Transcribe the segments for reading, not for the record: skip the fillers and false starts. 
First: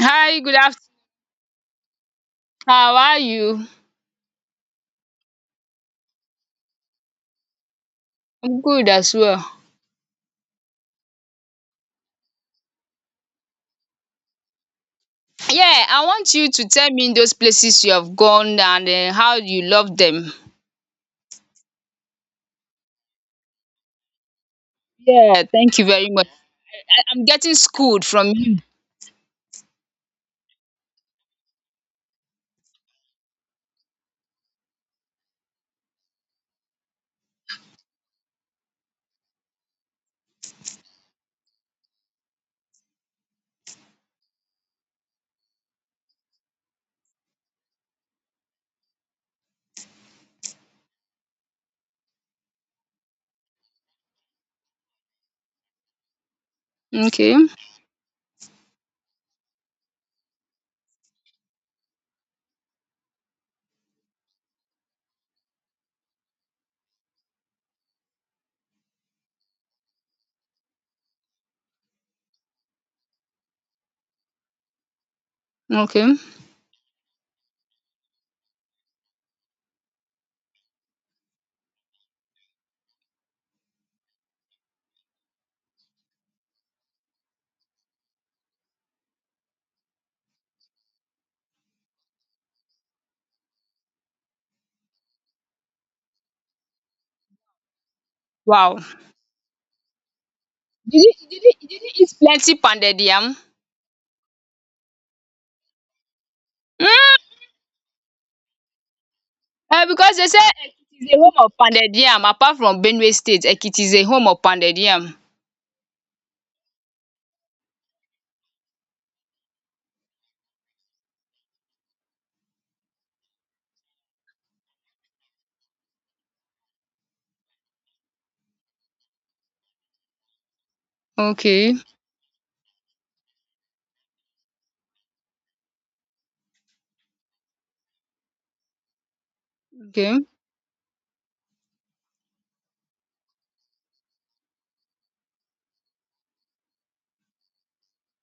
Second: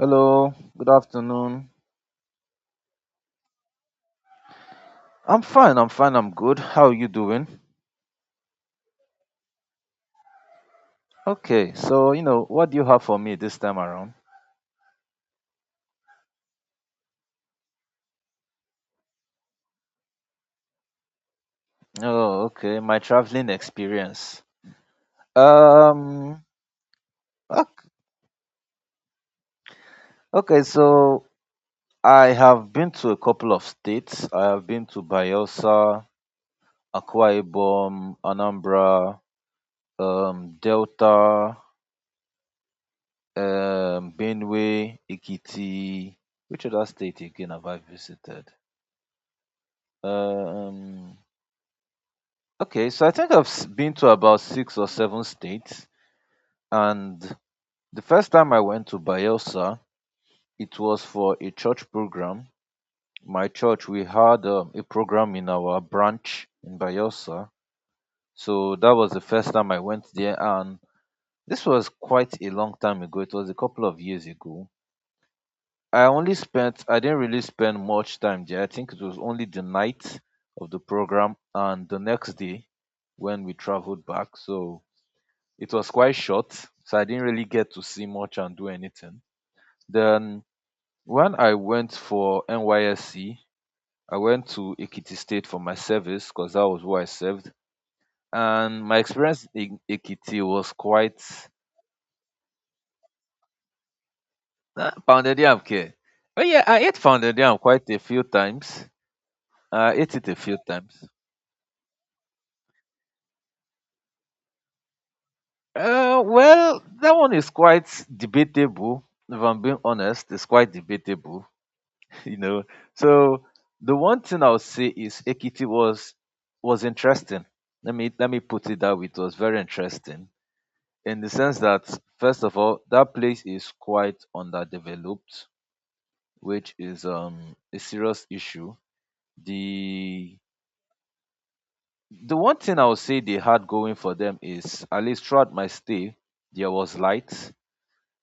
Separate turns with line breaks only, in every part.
Hi, good afternoon.
good afternoon.
How are you?
I'm fine, I'm good. How are you doing?
I'm good as well.
Okay, so, you know, what do you have for me this time around?
Yeah, I want you to tell me those places you have gone and how you love them.
Oh, okay, my traveling experience.
Yeah, thank you very much.
Um,
I'm getting
ok-
schooled from you.
okay, so I have been to a couple of states. I have been to Bayelsa, Akwa Ibom, Anambra, Delta, Benue, Ikiti. Which other state again have I visited? Um, Okay, so I think been to about six or seven states, and
Okay,
the first time I went to Bayelsa, it was for a church program. My church, we had a program in our branch in Bayelsa, so that was the first time I went there, and this was quite a long time ago. It was a couple of years ago.
okay.
I didn't really spend much time there. I think it was only the night of the program and the next day when we traveled back. So it was quite short, so I didn't really get to see much and do anything. Then when I went for NYSC, I went to Ekiti State for my service because that was where I served.
Wow.
And my experience in Ekiti was
Did
quite
you, did you, did you eat plenty pounded yam?
pounded yam care. Oh yeah, I ate
Hmm?
pounded yam quite a few times. I ate
Because they
it a
say
few times.
Ekiti is a home of pounded yam. Apart from Benue State, Ekiti is a home of pounded yam.
Well, that one is quite debatable. If I'm being honest, it's quite debatable. you know. So the one thing I'll say is Ekiti was interesting. Let me put it that way. It was very interesting in the sense
Okay,
that first of all, that place is quite underdeveloped, which is a serious issue.
okay.
The the one thing I would say they had going for them is at least throughout my stay, there was light.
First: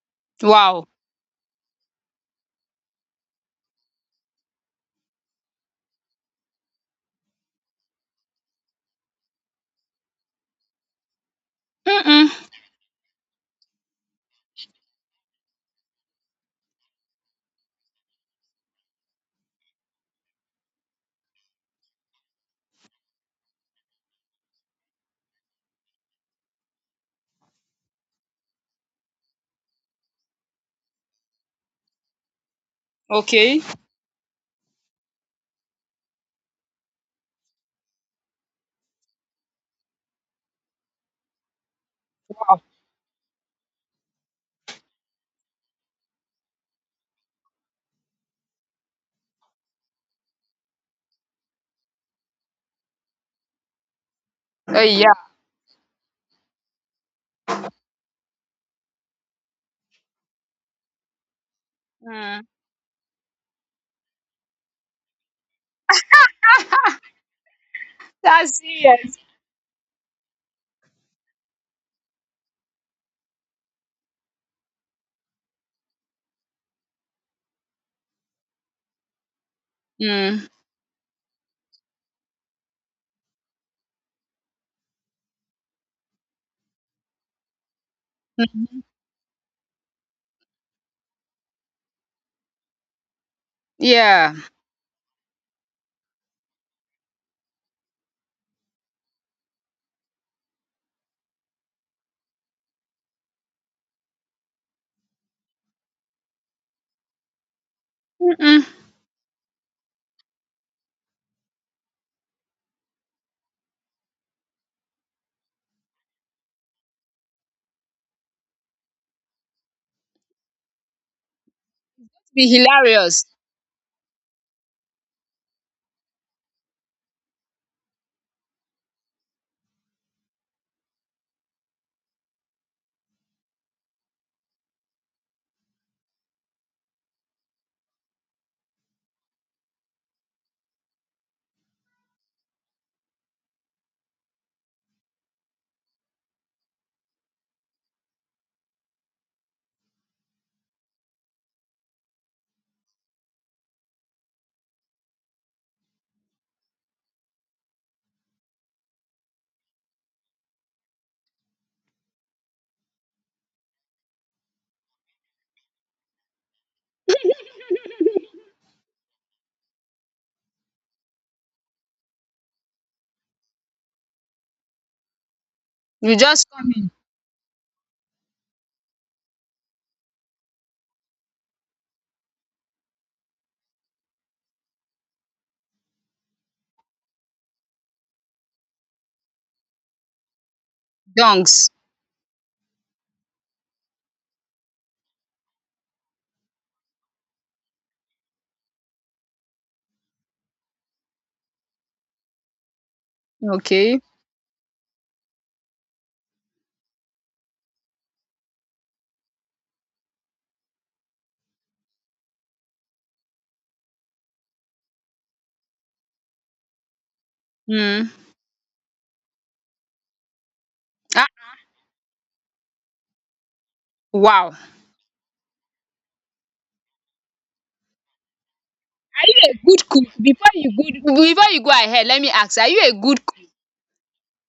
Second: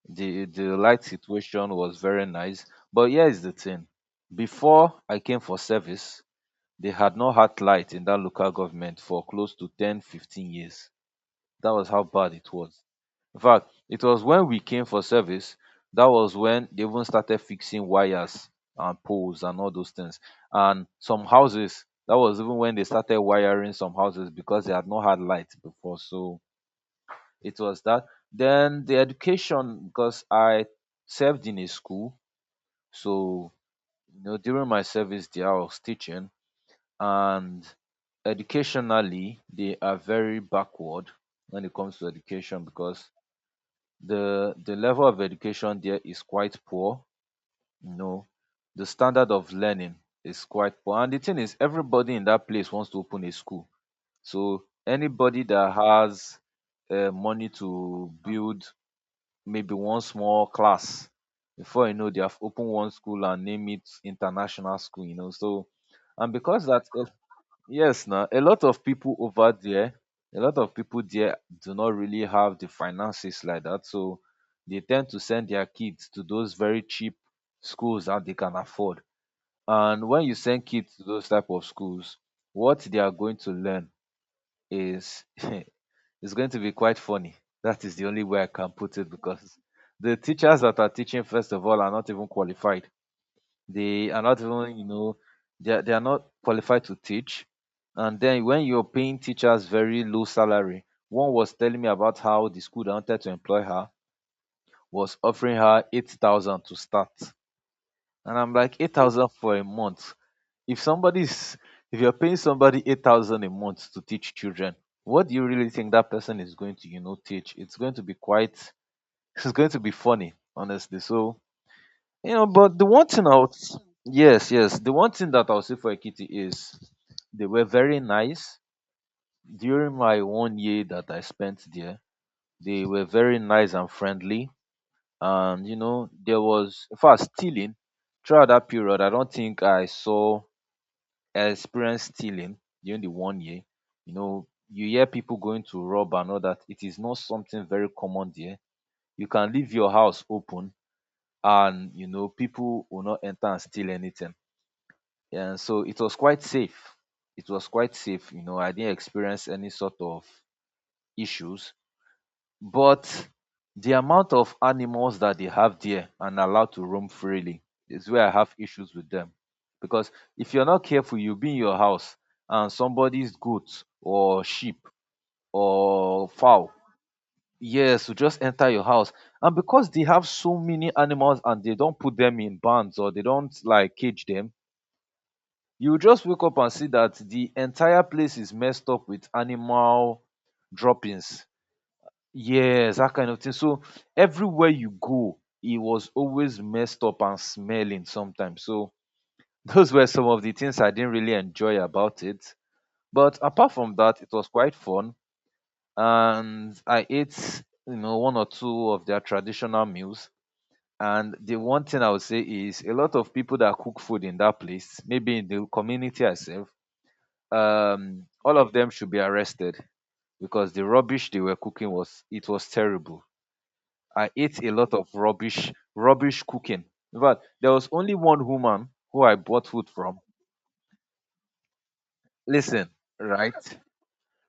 The
Wow.
light situation was very nice. But here's the thing. Before I came for service, they had not had light in that local government for close to 10, 15 years. That was how bad
Mm-mm.
it was. In fact, it was when we came for service, that was when they even started fixing wires and poles and all those things, and some houses. That was even when they started wiring some houses because they had not had light before. So it was that. Then the education, because I served in a school, so
Okay.
you know, during my service there I was teaching, and educationally they are very backward when it comes to
Wow.
education. Because the level of education there is quite poor, you know, the standard of learning is quite poor, and the thing is, everybody in that place wants to open a school. So
Yeah.
anybody that has money to build maybe one small class, before you know, they have
Mm.
opened one school and name it international school, you know. So and because that, yes, now a
That's
lot of people
serious.
over there, a lot of people there do not really have the finances like that, so they tend to send their kids to those very cheap schools that they can afford. And when you
Mm.
send kids to those type of schools, what they are going to learn is is going to be quite funny. That is the only way I can
Mm-hmm.
put it, because the teachers that are teaching, first of all, are not even qualified. They are
Yeah.
not even, you know, they are not qualified to teach. And then when you're paying teachers very low salary, one was telling me about how the school that wanted to employ her was offering her 8,000 to start. And I'm
Mm-mm.
like, 8,000 for a month. If somebody's, if you're paying somebody 8,000 a month to teach children, what do you really think that person is going to, you know, teach? It's going to be quite, it's going to be funny, honestly. So you
Be
know, but the one
hilarious.
thing I'll yes, yes, the one thing that I'll say for Ekiti is they were very nice during my 1 year that I spent there. They were very nice and friendly, and you know, there was in fact stealing throughout that period. I don't think I saw I experienced stealing during the 1 year. You know, you hear people going to rob and all that. It is not something very common there. You can leave your house open, and you know, people will not enter and steal anything. Yeah, so it was quite safe. It was quite safe. You know, I didn't experience any sort of issues. But the amount of animals that they have there and allowed to roam freely is where I have issues with them. Because if you're not careful, you'll be in your house and somebody's goat or sheep
You
or
just
fowl,
come in,
yes, will just enter your house. And because they have so many animals and they don't put them in bands, or they don't like cage them, you just wake up and see that the entire place is messed up with animal droppings.
dunks.
Yes, that kind of thing. So everywhere you go, it was always messed up and smelling sometimes. So those were some of the things I didn't really enjoy about it. But apart from
Okay.
that, it was quite fun, and I ate, you know, one or two of their traditional meals. And the one thing I would say is a lot of people that cook food in that place, maybe in the community itself,
Mm.
all of them should be arrested, because the
Ah,
rubbish they were cooking was, it was terrible. I
wow. Are
ate a lot of rubbish cooking. In fact, there was only one woman who
you
I
a
bought food
good cook?
from.
Before you good before you go ahead, let me ask. Are you
Listen,
a good cook?
right?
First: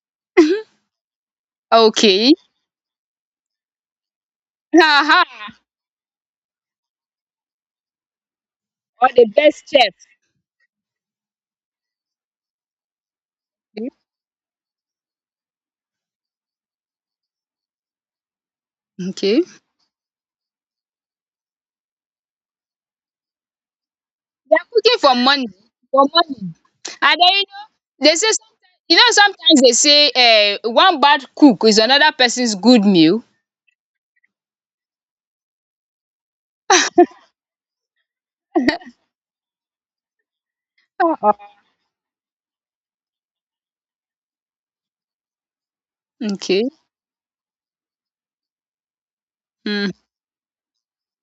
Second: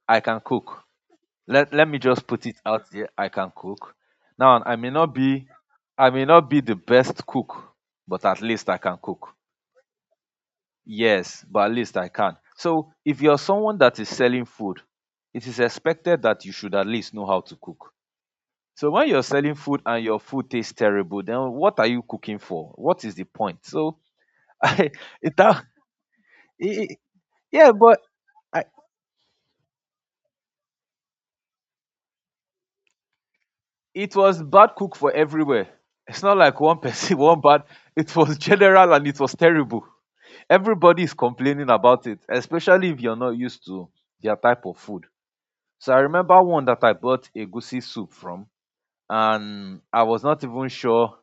I can cook. Let me just
Okay.
put it out there. I can cook. Now
Haha.
I may not be the best cook, but at least I can
Or the
cook.
best chef.
Yes, but at least I can. So if you're someone that is selling food, it is expected that you should at least know how to cook. So when you're
Okay.
selling food and your food tastes terrible, then what are you cooking for? What is the point? So
They are
I
cooking for
it,
money.
that,
For money.
it-
And then
yeah, but
they say
I,
sometimes sometimes they say one bad cook is another person's good meal.
it was bad cook for everywhere. It's not like one person, one bad. It was general and it was terrible. Everybody is
Uh-uh.
complaining about it, especially if you're not used to their type of food. So I remember
Okay.
one that I bought a goosey soup from, and
Mm.
I was not even sure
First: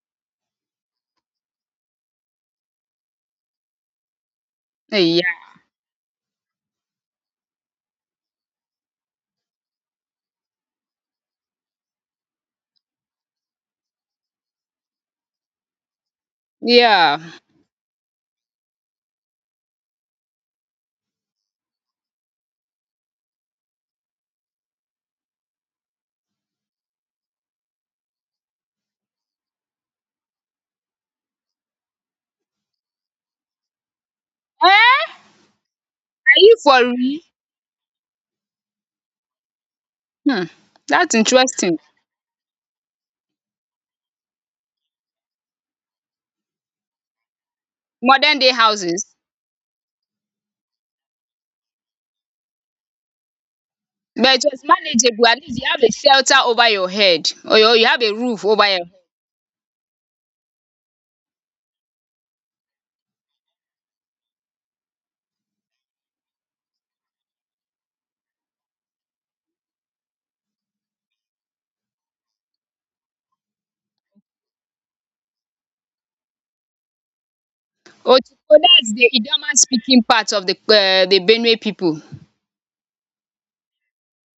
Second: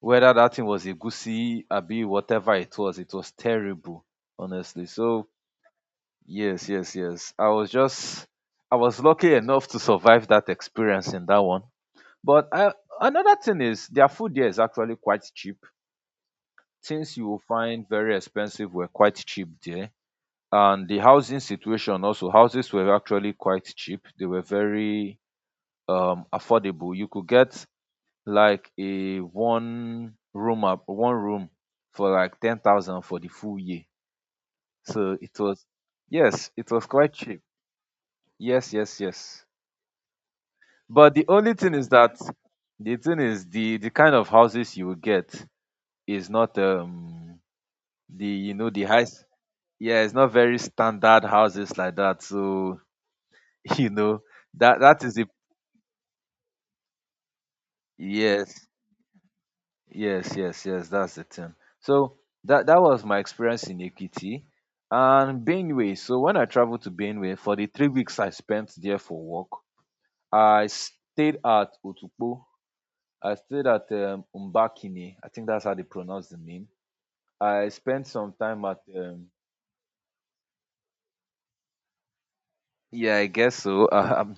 whether that thing was a egusi abi whatever it was terrible, honestly.
Eh,
So
yeah.
yes, yes, yes. I was lucky enough to survive that experience in that one. But I, another thing is, their food there is actually quite cheap. Things
Yeah.
you will find very expensive were quite cheap there. And the housing situation also, houses were actually quite cheap. They were very affordable. You could get like a one room for like 10,000 for the full year.
Eh? Are
So it was yes,
you
it
for
was quite
real?
cheap. Yes, yes, yes.
Hmm,
But
that's
the only thing
interesting.
is that the thing is, the kind of houses you will get is not the
Modern day
you know the high
houses,
s- yeah, it's not very standard houses like that. So, you know,
but it was
that that is the
manageable. At least you have a shelter over your head, or you have a roof over
yes.
your head.
Yes, yes, yes, that's the thing. So that was my experience in Ekiti. And Benue, so when I traveled to Benue for the 3 weeks I spent there for work, I stayed at Otukpo. I stayed at Umbakini. I think that's how they pronounce the name. I spent
Oh,
some
so
time at
that's the Idoma speaking part of the Benue people.
yeah, I guess so. Um,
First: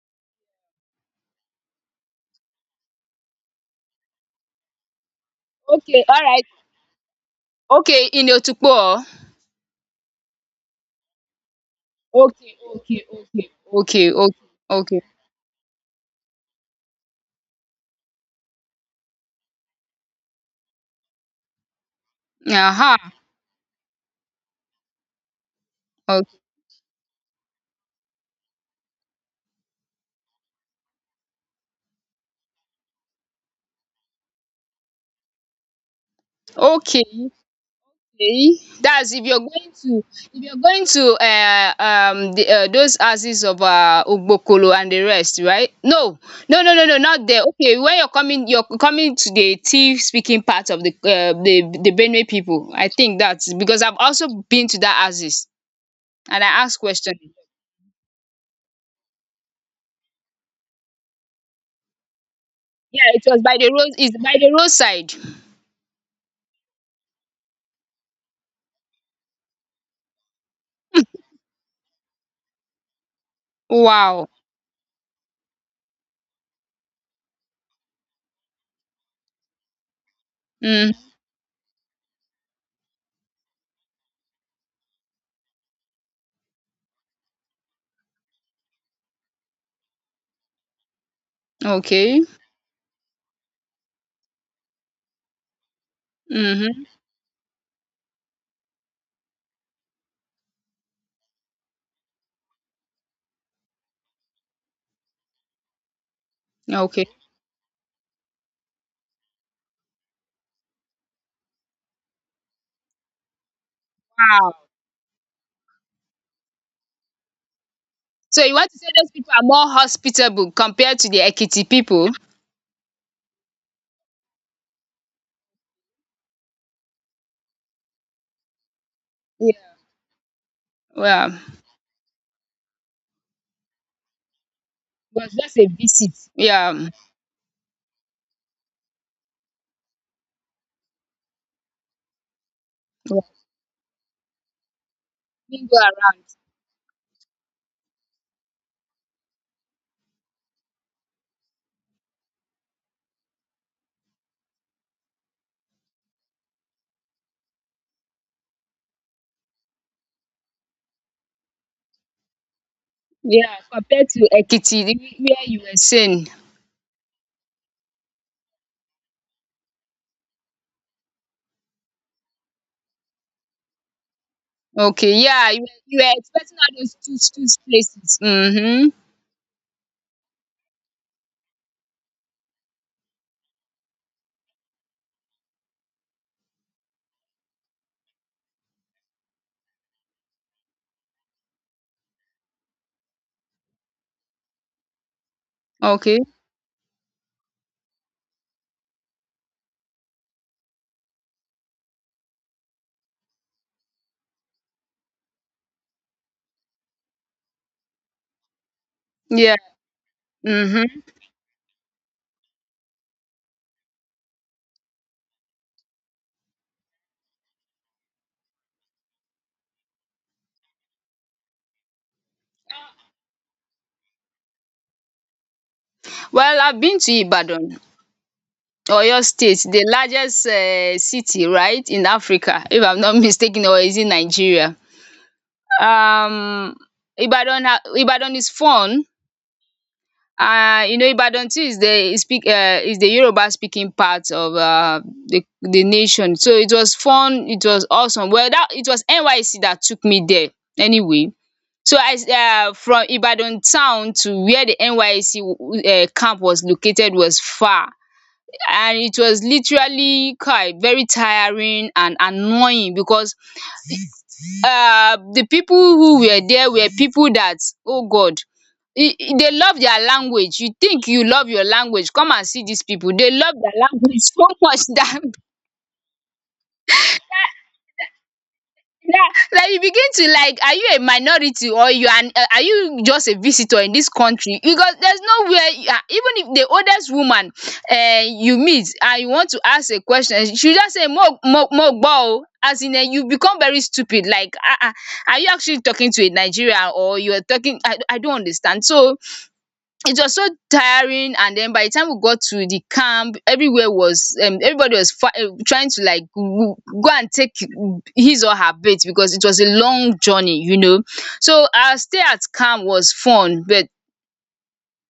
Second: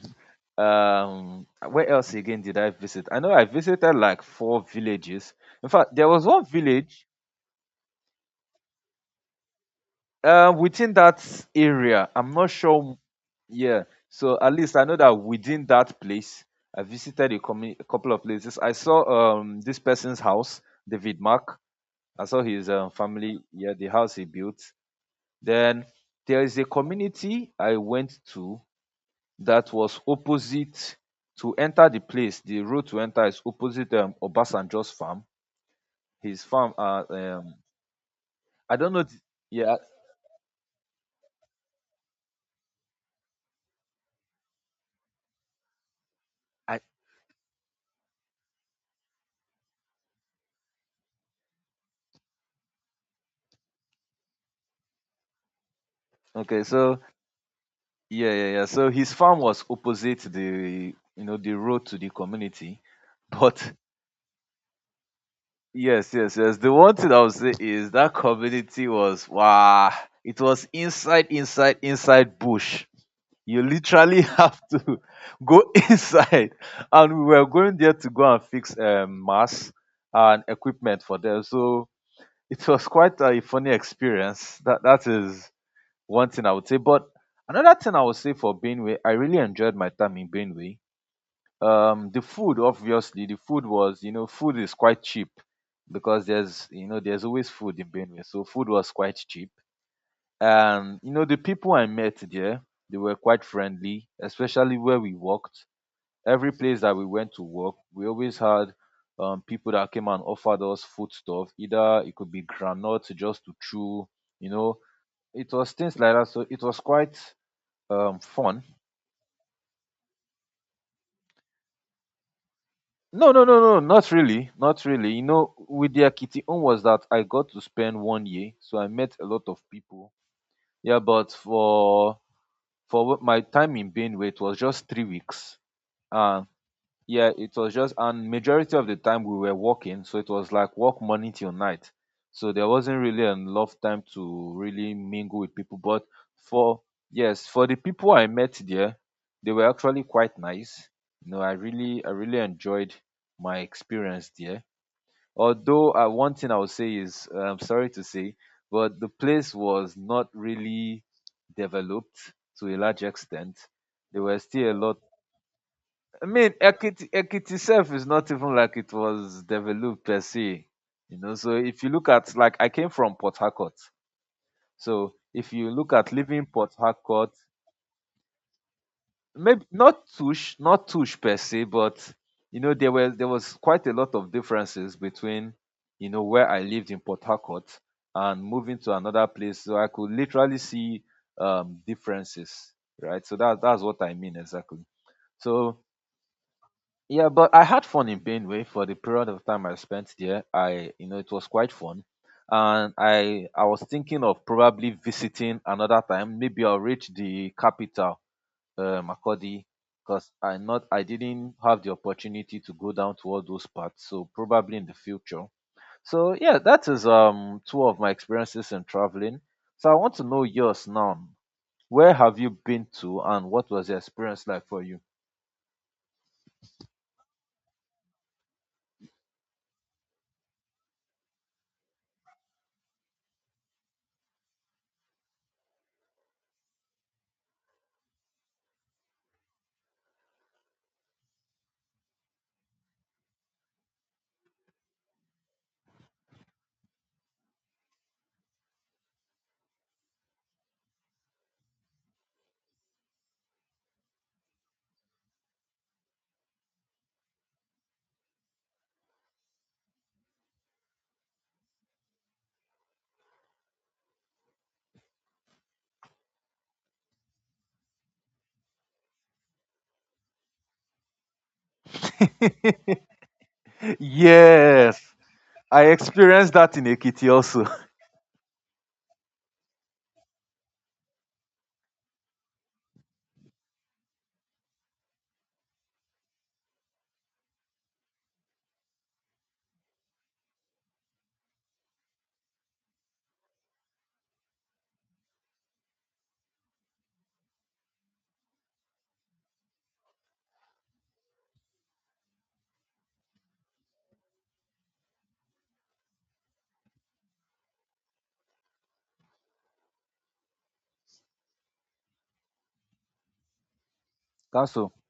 um, where else again did I visit? I know I visited like 4 villages. In fact,
Okay,
there
all
was
right.
one village.
Okay, in Otukpo. Oh?
Within that area, I'm not
Okay,
sure.
okay, okay,
Yeah,
okay, okay,
so at least I know
okay.
that within that place, I visited a couple of places. I saw this person's house, David Mark. I saw his
Aha.
family. Yeah, the house he built. Then
Okay.
there is a community I went to that was opposite. To enter the place. The road to enter is opposite Obasanjo's farm. His farm.
Okay. Okay,
I don't know.
that's if you're going
Yeah.
to if you're going to those houses of Ugbokolo and the rest, right? No, no, no,
I
no, no, not there. Okay, when you're coming to the Tiv speaking part of the the Benue people. I think that's because I've also been to that houses and I
okay.
asked
So
question.
yeah, yeah, yeah. So his farm was opposite the, you know, the road to the community.
Yeah, it was by the
But
road. It's by the roadside.
yes, yes, yes. The one thing I would say is that community was wow. It was inside bush. You literally
Wow.
have to go inside, and we were going there to go and fix mass and
Mm.
equipment for them. So it was quite a funny experience. That that is one thing I would say. But another thing I would say for Benue, I really enjoyed my time in Benue. The
Okay.
food, obviously, the food was, you know, food is quite cheap because there's,
Mm-hmm.
you know, there's always food in Benue, so food was quite cheap. And you know, the people I met there, they were quite friendly, especially where we worked. Every place that
Okay.
we went to work, we always had people that came and offered us food stuff. Either it could be granite just to chew, you
Wow.
know, it was things like that. So it was quite
So you
fun.
want to say those people are more hospitable compared to the Ekiti people?
No Not really. You know, with their kitty own was that I got to spend 1 year, so I met a lot of people, yeah.
Yeah.
But
It
my time in Benue, it was just three
was
weeks
just a visit.
and
Yeah.
yeah, it was just, and majority of the time we were working, so it was like work morning till night. So there wasn't
Yeah.
really enough time to really mingle with
Didn't go
people. But
around.
for yes, for the people I met there, they were actually quite nice. You know, I really enjoyed my experience there. Although one thing I would say is I'm sorry to say, but the place was not really developed to a large
Yeah.
extent.
Compared
There
to
were still a
Ekiti,
lot
where you were
I
saying.
mean, Ekiti itself is not even like it was developed per se. You know, so if you look at, like, I came from Port Harcourt, so
Okay. Yeah.
if
You were,
you look
you
at
were
living
expecting
Port
all those two,
Harcourt,
two places. Mm-hmm.
maybe not Tush, not Tush per se, but you know there was quite a lot of differences between, you know, where I lived in Port Harcourt and moving to another place. So I could literally see differences, right? So that's what I mean exactly. So
Okay.
yeah, but I had fun in Benue for the period of time I spent there. I, you know, it was quite fun, and I was thinking of probably visiting another time. Maybe I'll reach the capital,
Yeah.
Makurdi, because
Mm-hmm.
I didn't have the opportunity to go down to all those parts. So probably in the future. So yeah, that is two of my experiences in traveling. So I want to know yours now. Where have you been to, and what was the experience like for you?
Well, I've been to Ibadan. Oyo State, the largest city, right, in Africa, if I'm not mistaken, or is it Nigeria? Um, Ibadan is fun. You know Ibadan too is the speak is the Yoruba speaking part of the nation. So it was fun, it was awesome. Well that it was NYC that took me there anyway. So from Ibadan town to where the NYC camp was located was far, and it was literally quite very tiring and annoying because the people who were there were people that, oh God, they love their language. You think you love your language. Come and see these people. They love their language so much
Yes.
that,
I experienced that in Ekiti also.
yeah, like you begin to like, are you a minority or you are you just a visitor in this country? Because there's nowhere you are even if the oldest woman you meet and you want to ask a question, she just say more, more, more bow. As in, you become very stupid. Like, are you actually talking to a Nigerian or you are talking? I don't understand. So, it was so tiring, and then by the time we got to the camp, everywhere was everybody was trying to like go and take his or her bait because it was a long journey, you know, so our stay at camp was fun, but
council